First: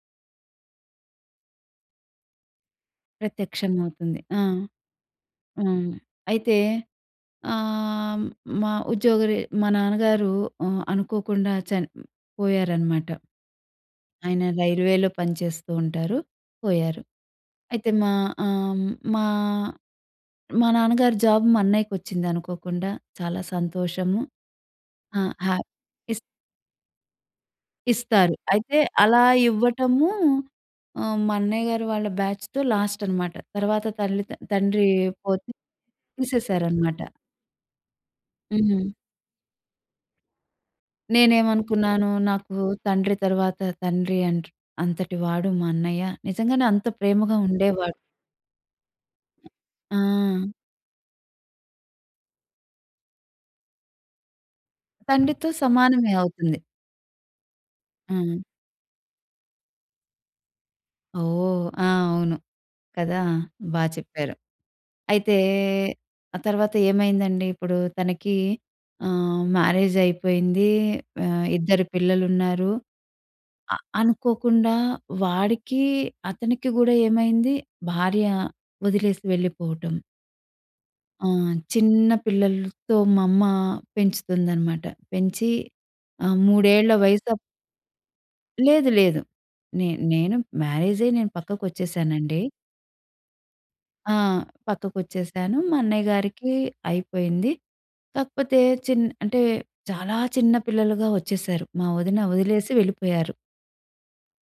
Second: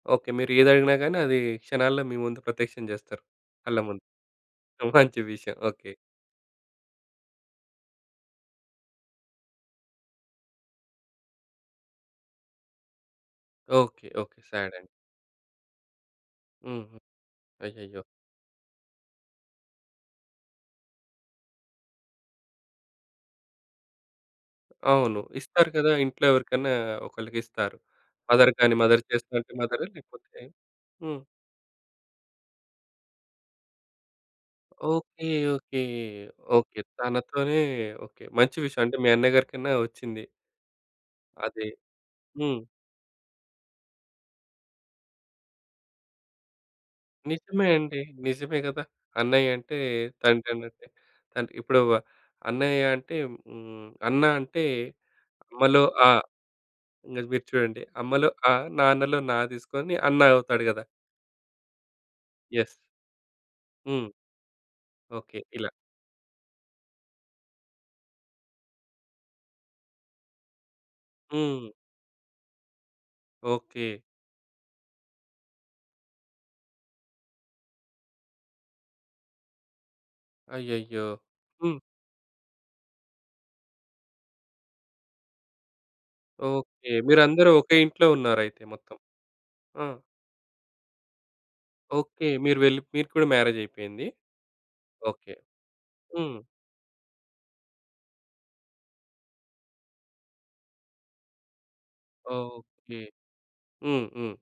Okay. మీరు ఏది అడిగినా గానీ, అది క్షణాల్లో మీ ముందు ప్రత్యక్షం చేస్తారు, ప్రత్యక్షం కళ్ళముందు. అవుతుంది. ఆ! మంచి విషయం. ఆ! ఓకె. అయితే ఆహ్, హ్మ్, మా ఉద్యోగరి మా నాన్నగారు ఆహ్, అనుకోకుండా చన్ పోయారనమాట. Okay, okay. ఆయన సాడ్ అండి. రైల్వేలో పనిచేతూంటారు. హుహు. పోయారు. అయితే, అయ్యయ్యో! మా ఆహ్, హ్మ్, మా మా నాన్నగారి జాబ్ మా అన్నయ్యకి వచ్చింది అనుకోకుండా చాలా సంతోషము. అవును. ఆ! హ్యా ఇస్తారు కదా! ఇస్ ఇంట్లో ఎవరికైనా ఒకళ్ళకిస్తారు. ఇస్తారు. మదర్‌గాని, అయితే, మదర్ అలా చేస్తా అంటే మదర్. ఇవ్వటము లేకపోతే ఆహ్, హ్మ్. మా అన్నయ్య గారి వాళ్ళ బ్యాచ్‌తో లాస్ట్ అనమాట. తర్వాత తల్లి త తండ్రి ఓకె, పోతే ఓకె, ఓకె. తీసేశారన్నమాట. తనతోనే. ఓకె. మంచి విషయం హ్మ్. అంటే మీ అన్నయ్య గారికన్నా వచ్చింది. అదే. నేనేమనుకున్నాను, నాకు హ్మ్. తండ్రి తర్వాత తండ్రి అంత్ అంతటివాడు మా అన్నయ్య. నిజంగానే అంత ప్రేమగా నిజమే ఉండేవాడు. అండి. నిజమే గదా. అన్నయ్య అంటే ఆ! తండ్రి అన్నట్టే. కానీ, ఇప్పుడు వ అన్నయ్య అంటే హ్మ్, అన్న అంటే, తండ్రితో అమ్మలో అ. సమానమే అవుతుంది. ఇది మీరు చూడండి అమ్మలో హ్మ్. అ, నాన్నలో నా తీసుకొని అన్న అవుతాడు గదా. ఓహ్! ఆ! అవును. యస్. కదా! బా హ్మ్. చెప్పారు. అయితే, ఓకె. ఇలా. ఆ తర్వాత ఏమైందండి ఇప్పుడు తనకి ఆహ్, మ్యారేజ్ అయిపోయింది. ఆహ్, హ్మ్. ఇద్దరు పిల్లలున్నారు. అ ఓకె. అనుకోకుండా వాడికి అతనికి కూడా ఏమైంది భార్య వదిలేసి వెళ్ళిపోవటం. అయ్యయ్యో! ఆ! హ్మ్. చిన్న పిల్లలతో మా అమ్మ పెంచుతుందనమాట. పెంచి ఆహ్, 3 ఏళ్ళ ఓకె. వయసు అప్ మీరందరూ ఒకే ఇంట్లో ఉన్నారైతే లేదు, మొత్తం. లేదు. ఆ! నే నేను మ్యారేజ్ అయ్యి నేను ఓకె. పక్కకొచ్చేసానండి. మీరు వెళ్ళిప్ మీరు కూడా మ్యారేజైపోయింది. ఆ! ఓకె. పక్కకొచ్చేశాను. మా అన్నయ్య హ్మ్. గారికి అయిపోయింది. కాకపోతే, చిన్ అంటే చాలా చిన్న పిల్లలుగా వచ్చేశారు. మా వదిన వదిలేసి ఓకె. వెళ్ళిపోయారు. హ్మ్, హ్మ్.